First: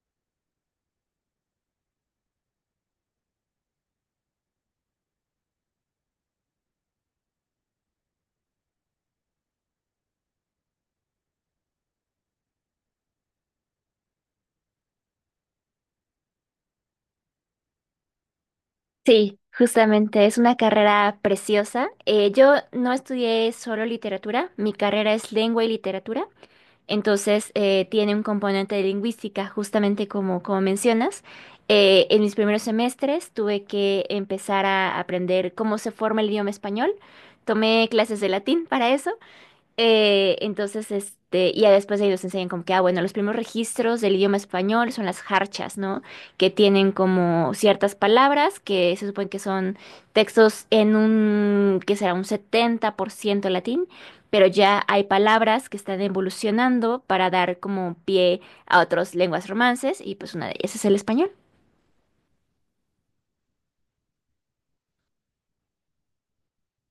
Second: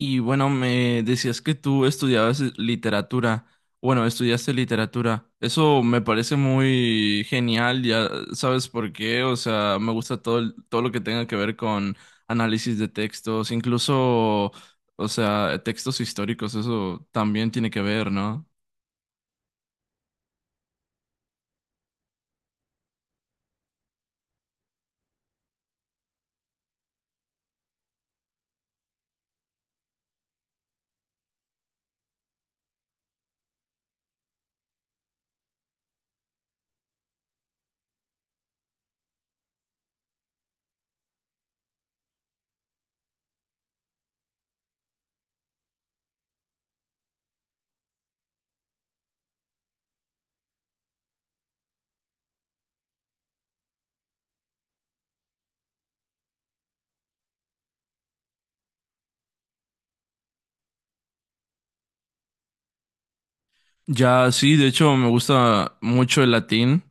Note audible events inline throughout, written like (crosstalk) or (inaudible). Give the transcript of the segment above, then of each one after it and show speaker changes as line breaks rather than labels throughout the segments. Y bueno, me decías que tú estudiabas literatura. Bueno, estudiaste literatura. Eso me parece muy genial, ya sabes por qué. O sea, me gusta todo, todo lo que tenga que ver con análisis de textos, incluso, o sea, textos históricos, eso también tiene que ver, ¿no?
Sí, justamente es una carrera preciosa. Yo no estudié solo literatura, mi carrera es lengua y literatura, entonces tiene un componente de lingüística, justamente como mencionas. En mis primeros semestres tuve que empezar a aprender cómo se forma el idioma español. Tomé clases de latín para eso entonces, y ya después de ellos enseñan como que, ah, bueno, los primeros registros del idioma español son las jarchas, ¿no? Que tienen como ciertas palabras que se supone que son textos en un, que será un 70% latín, pero ya hay palabras que están evolucionando para dar como pie a otras lenguas romances y pues una de ellas es el español.
Ya, sí, de hecho, me gusta mucho el latín.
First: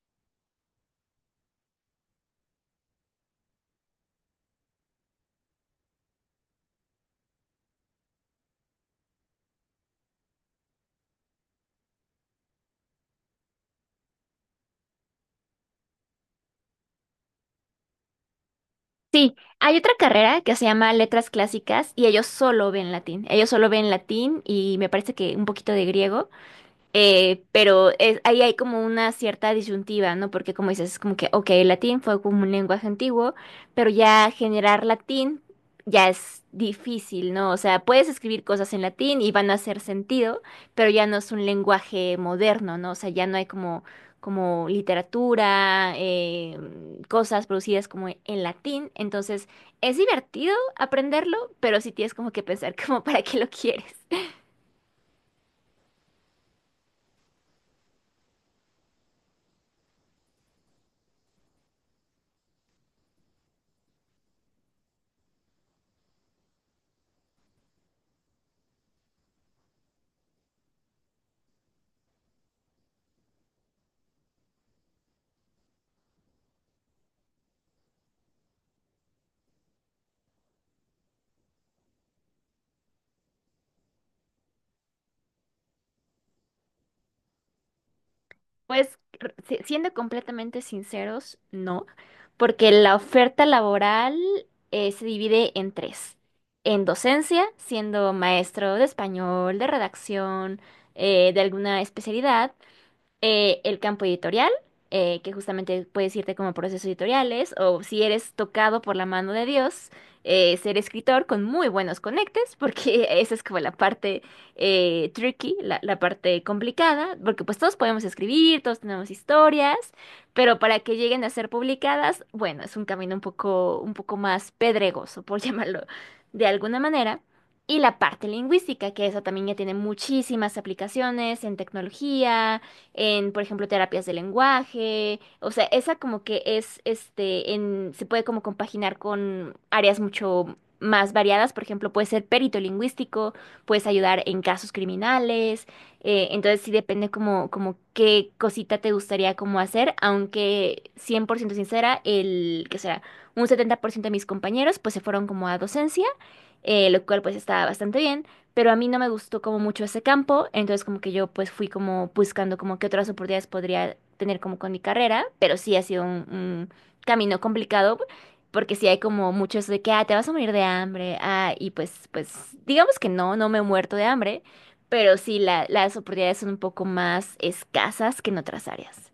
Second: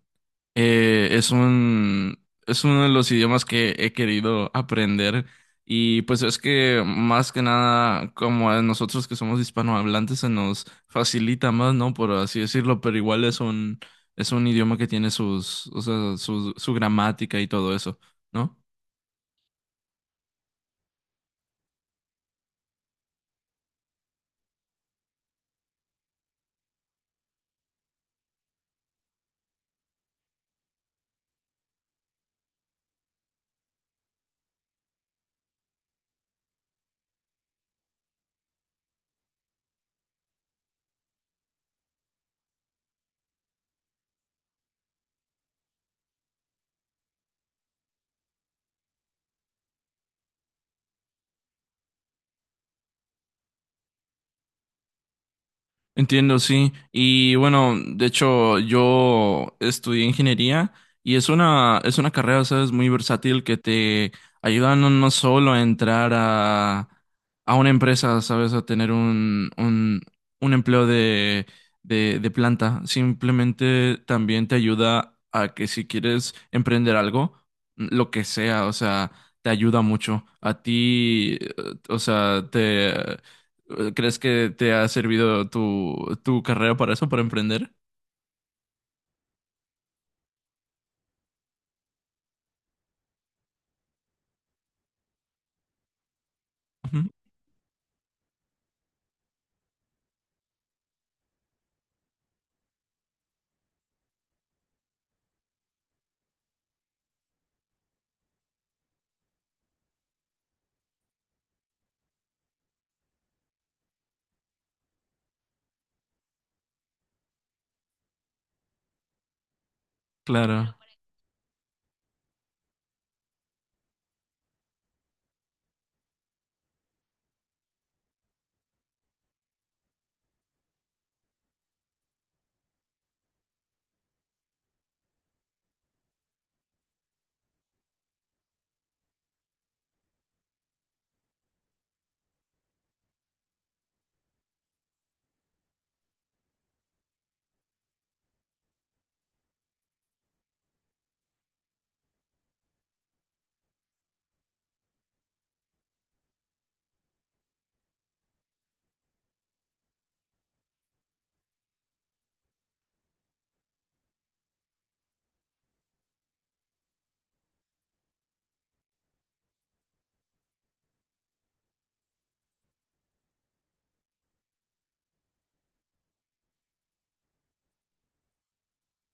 Eh, es un, es uno de los idiomas que he querido aprender, y pues es que más que nada, como a nosotros que somos hispanohablantes, se nos facilita más, ¿no? Por así decirlo, pero igual es un idioma que tiene o sea, su gramática y todo eso, ¿no?
Sí, hay otra carrera que se llama Letras Clásicas y ellos solo ven latín. Ellos solo ven latín y me parece que un poquito de griego. Pero ahí hay como una cierta disyuntiva, ¿no? Porque como dices, es como que, ok, el latín fue como un lenguaje antiguo, pero ya generar latín ya es difícil, ¿no? O sea, puedes escribir cosas en latín y van a hacer sentido, pero ya no es un lenguaje moderno, ¿no? O sea, ya no hay como, literatura, cosas producidas como en latín. Entonces, es divertido aprenderlo, pero sí tienes como que pensar (laughs) como para qué lo quieres.
Entiendo, sí. Y bueno, de hecho, yo estudié ingeniería y es una carrera, sabes, muy versátil, que te ayuda no solo a a una empresa, sabes, a tener un empleo de planta, simplemente. También te ayuda a que, si quieres emprender algo, lo que sea, o sea, te ayuda mucho. A ti, o sea, te… ¿Crees que te ha servido tu carrera para eso, para emprender?
Pues siendo completamente sinceros, no, porque la oferta laboral se divide en tres. En
Ujú.
docencia, siendo maestro de español, de redacción, de alguna especialidad, el campo editorial, que justamente puedes irte como procesos editoriales, o si eres tocado por la mano de Dios, ser escritor con muy buenos conectes, porque (laughs) esa es como la parte tricky, la parte complicada, porque pues todos podemos escribir, todos tenemos historias, pero
Claro.
para que lleguen a ser publicadas, bueno, es un camino un poco más pedregoso, por (laughs) llamarlo de alguna manera. Y la parte lingüística, que esa también ya tiene muchísimas aplicaciones en tecnología, en, por ejemplo, terapias de lenguaje, o sea, esa como que es, se puede como compaginar con áreas mucho más variadas, por ejemplo, puede ser perito lingüístico, puedes ayudar en casos criminales, entonces sí depende como, qué cosita te gustaría como hacer, aunque 100% sincera, el, que será, un 70% de mis compañeros pues se fueron como a docencia, lo cual pues está bastante bien pero a mí no me gustó como mucho ese campo, entonces como que yo pues fui como buscando como qué otras oportunidades podría tener como con mi carrera, pero sí ha sido un camino complicado porque sí hay como mucho eso de que, ah, te vas a morir de hambre, ah, y pues digamos que no, no me he muerto de hambre, pero sí las oportunidades son un poco más escasas que en otras áreas.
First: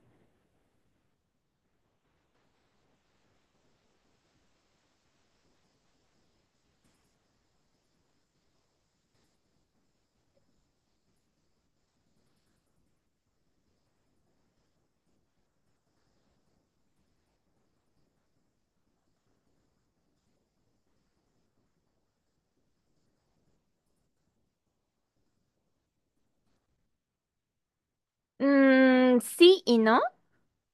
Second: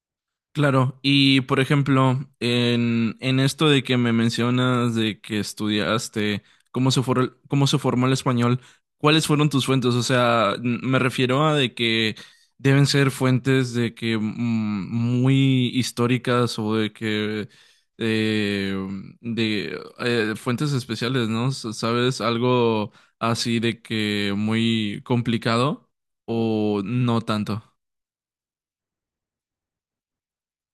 Claro, y por ejemplo, en esto de que me mencionas de que estudiaste cómo se formó el español, ¿cuáles fueron tus fuentes? O sea, me refiero a de que deben ser fuentes de que muy históricas, o de que eh, de fuentes especiales, ¿no? ¿Sabes? Algo así de que muy complicado o no tanto.
Mm, sí y no,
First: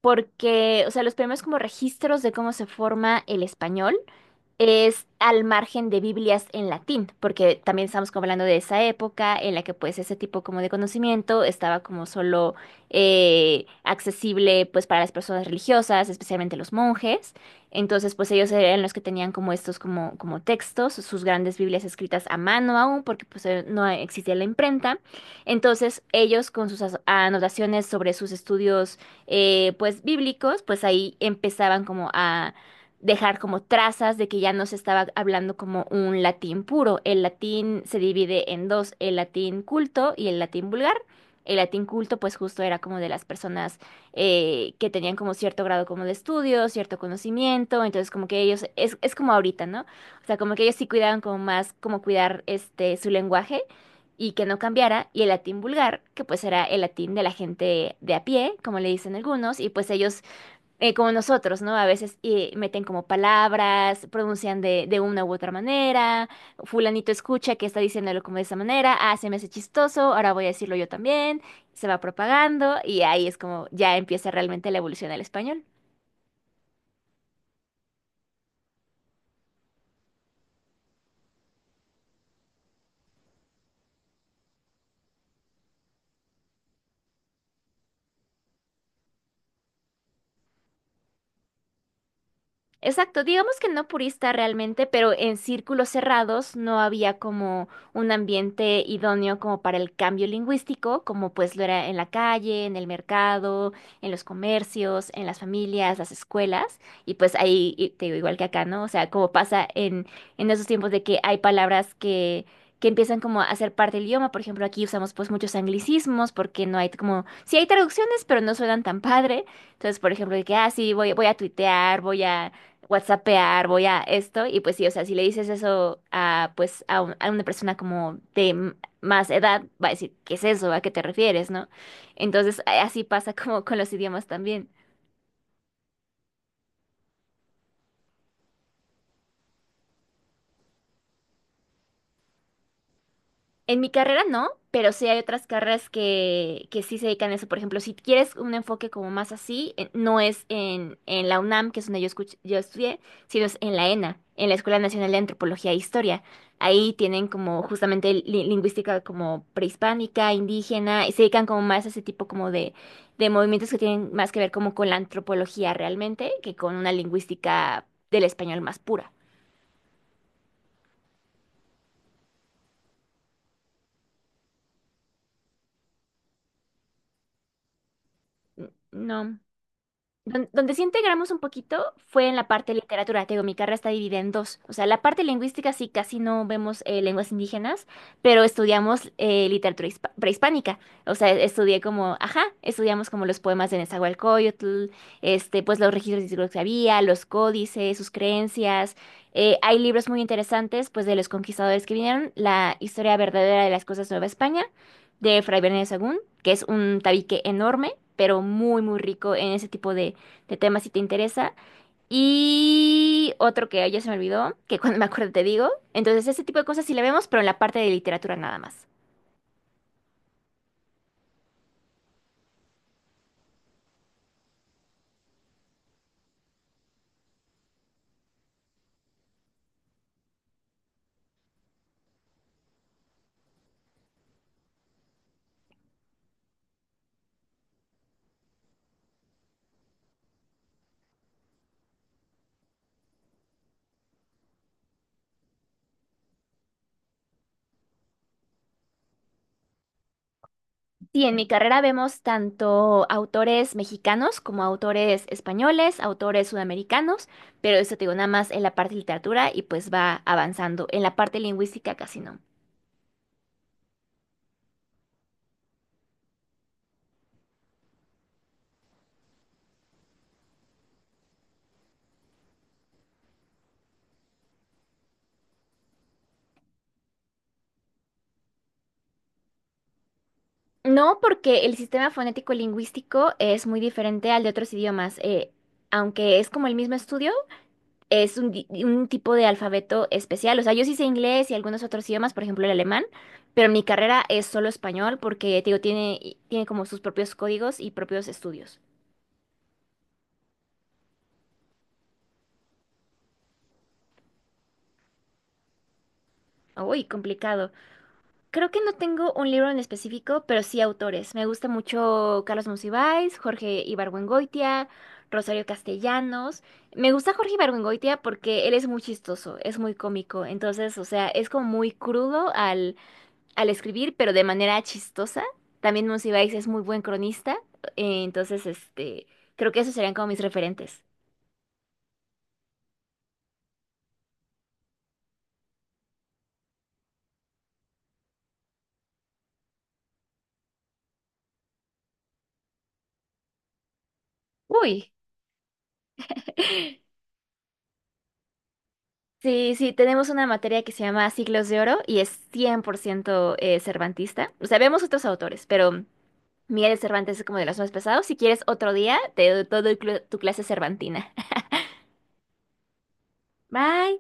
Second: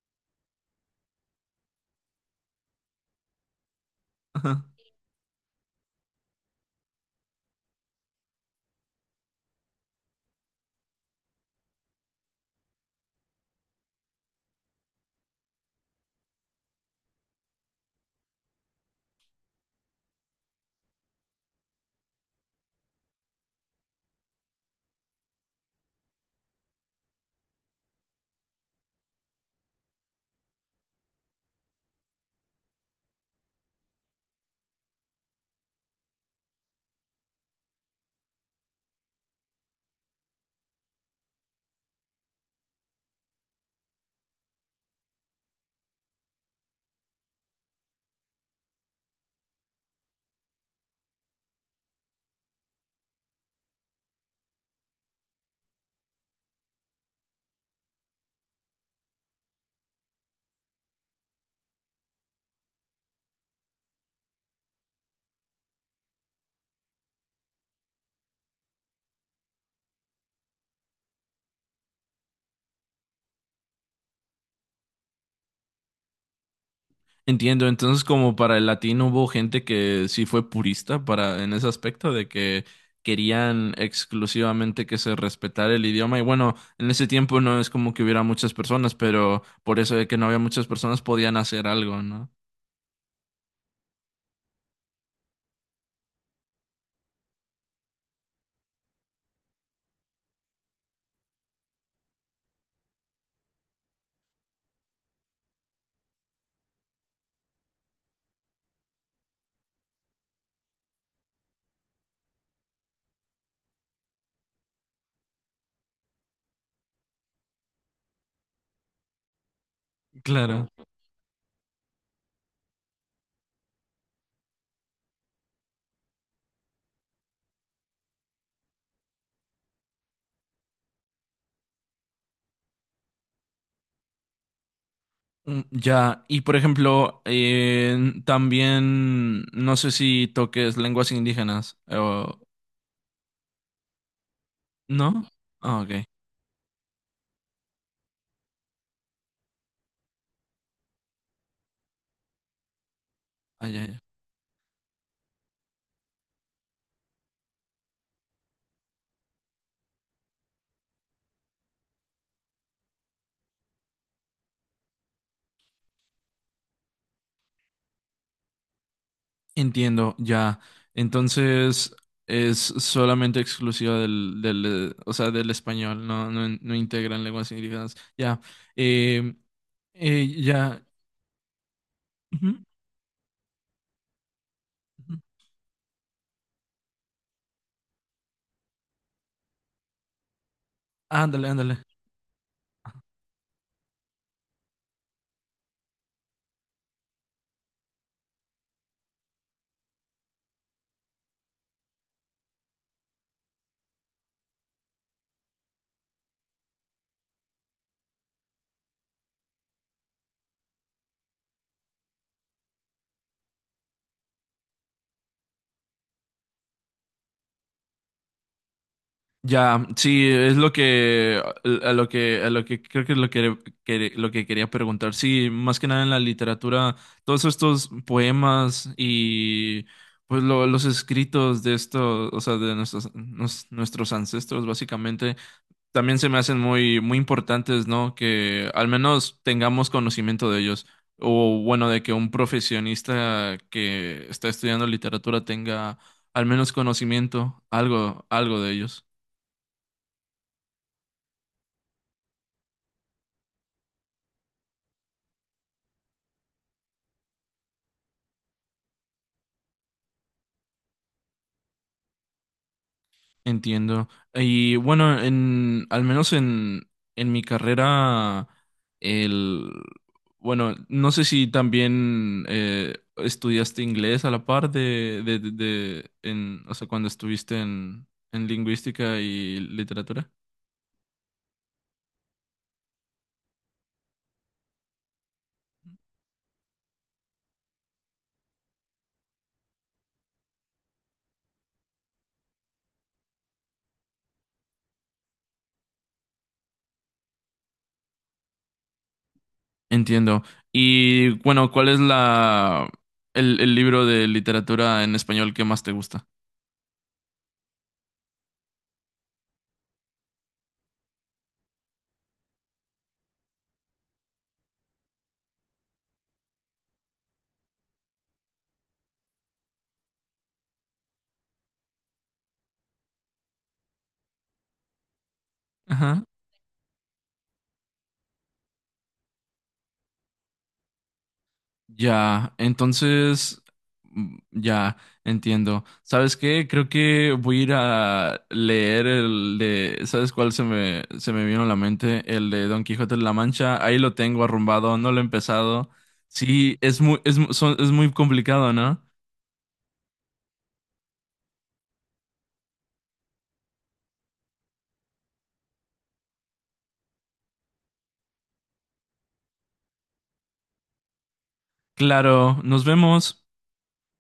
porque, o sea, los primeros como registros de cómo se forma el español,
(laughs)
es al margen de Biblias en latín, porque también estamos como hablando de esa época en la que pues ese tipo como de conocimiento estaba como solo accesible pues para las personas religiosas, especialmente los monjes. Entonces pues ellos eran los que tenían como estos como textos, sus grandes Biblias escritas a mano aún, porque pues no existía la imprenta. Entonces ellos con sus anotaciones sobre sus estudios pues bíblicos, pues ahí empezaban como dejar como trazas de que ya no se estaba hablando como un latín puro. El latín se divide en dos, el latín culto y el latín vulgar. El latín culto pues justo era como de las personas que tenían como cierto grado como de estudio, cierto conocimiento, entonces como que ellos, es como ahorita, ¿no? O sea, como que ellos sí cuidaban como más, como cuidar este su lenguaje y que no cambiara, y el latín vulgar, que pues era el latín de la gente de a pie, como le dicen algunos, y pues ellos como nosotros, ¿no? A veces meten como palabras, pronuncian de una u otra manera, fulanito escucha que está diciéndolo como de esa manera, ah, se me hace chistoso, ahora voy a decirlo yo también, se va propagando y ahí es como ya empieza realmente la evolución del español.
Entiendo, entonces como para el latino hubo gente que sí fue purista para en ese aspecto de que querían exclusivamente que se respetara el idioma. Y bueno, en ese tiempo no es como que hubiera muchas personas, pero por eso de que no había muchas personas podían hacer algo, ¿no?
Exacto, digamos que no purista realmente, pero en círculos cerrados no había como un ambiente idóneo como para el cambio lingüístico, como pues lo era en la calle, en el mercado, en los comercios, en las familias, las escuelas, y pues ahí, y te digo, igual que acá, ¿no? O sea, como pasa en, esos tiempos de que hay palabras que empiezan como a ser parte del idioma, por ejemplo, aquí usamos pues muchos anglicismos porque no hay como, sí hay traducciones, pero no suenan tan padre, entonces, por ejemplo, de que,
Claro.
ah, sí, voy a tuitear, voy a WhatsAppear, voy a esto, y pues sí, o sea, si le dices eso a, pues, a, a una persona como de más edad, va a decir, ¿qué es eso? ¿A qué te refieres? ¿No? Entonces, así pasa como con los idiomas también.
Mm, ya. Y por ejemplo, también no sé si toques lenguas indígenas o
En mi carrera no, pero sí hay
no.
otras
Ah,
carreras
ok.
que sí se dedican a eso. Por ejemplo, si quieres un enfoque como más así, no es en la UNAM, que es donde yo, yo estudié, sino es
Ah,
en
ya,
la
ya.
ENA, en la Escuela Nacional de Antropología e Historia. Ahí tienen como justamente lingüística como prehispánica, indígena, y se dedican como más a ese tipo como de movimientos que tienen más que ver como con la antropología realmente que con una lingüística del español más pura.
Entiendo, ya. Entonces es solamente exclusiva del, o sea, del español, no integran lenguas indígenas. Ya. Eh,
No. Donde
ya.
sí integramos un poquito fue en la
Ujú,
parte de literatura. Te digo, mi carrera está dividida en dos. O sea, la
ujú.
parte lingüística sí casi no vemos lenguas indígenas, pero estudiamos literatura prehispánica. O sea,
Ándale, ándale.
estudié como, ajá, estudiamos como los poemas de Nezahualcóyotl, pues los registros históricos que había, los códices, sus creencias. Hay libros muy interesantes, pues de los conquistadores que vinieron, La historia verdadera de las cosas Nueva España, de Fray Bernardo de Sahagún, que es un tabique enorme, pero muy, muy rico en ese tipo de tema si te interesa. Y otro que ya se me olvidó, que cuando me acuerdo te digo. Entonces, ese tipo de cosas sí la vemos, pero en la parte de literatura nada más.
Ya, sí, es lo que… a lo que creo que es lo que, lo que quería preguntar. Sí, más que nada en la literatura, todos estos poemas y pues los escritos de estos, o sea, de nuestros nuestros ancestros básicamente, también se me hacen muy, muy importantes, ¿no? Que al menos tengamos conocimiento de ellos. O bueno, de que un profesionista que está estudiando literatura tenga al menos conocimiento, algo, algo de ellos.
Sí, en mi carrera vemos tanto autores mexicanos como autores españoles, autores sudamericanos, pero eso te digo nada más en la parte de literatura y pues va avanzando. En la parte lingüística casi no.
Entiendo. Y bueno, al menos en mi carrera, el… bueno, no sé si también estudiaste inglés a la par de, o sea, cuando estuviste en lingüística y literatura.
No, porque el sistema fonético lingüístico es muy diferente al de otros idiomas. Aunque es como el mismo estudio, es un tipo de alfabeto especial. O sea, yo sí sé inglés y algunos otros idiomas, por ejemplo el alemán, pero mi carrera es solo español porque, te digo, tiene como sus propios códigos y propios estudios.
Entiendo. Y bueno, ¿cuál es el libro de literatura en español que más te gusta?
Uy, complicado. Creo que no tengo un libro en específico, pero sí autores. Me gusta mucho Carlos Monsiváis, Jorge Ibargüengoitia, Rosario Castellanos. Me gusta Jorge Ibargüengoitia porque él es muy chistoso, es muy cómico. Entonces, o sea, es como muy crudo al escribir, pero de manera chistosa. También
Ajá.
Monsiváis es muy buen cronista, entonces creo que esos serían como mis referentes.
Ya, entonces, mm, ya, entiendo. ¿Sabes qué? Creo que voy a ir a leer el de… ¿sabes cuál se me vino a la mente? El de Don Quijote de la Mancha. Ahí lo tengo arrumbado, no
Uy,
lo he empezado. Sí, es muy,
(laughs)
es muy complicado, ¿no?
sí, sí, tenemos una materia que se llama Siglos de Oro y es 100% cervantista. O sea, vemos otros autores, pero Miguel de Cervantes es como de los más pesados. Si quieres otro día, te doy todo tu clase cervantina.
Claro, nos vemos.
(laughs) Bye.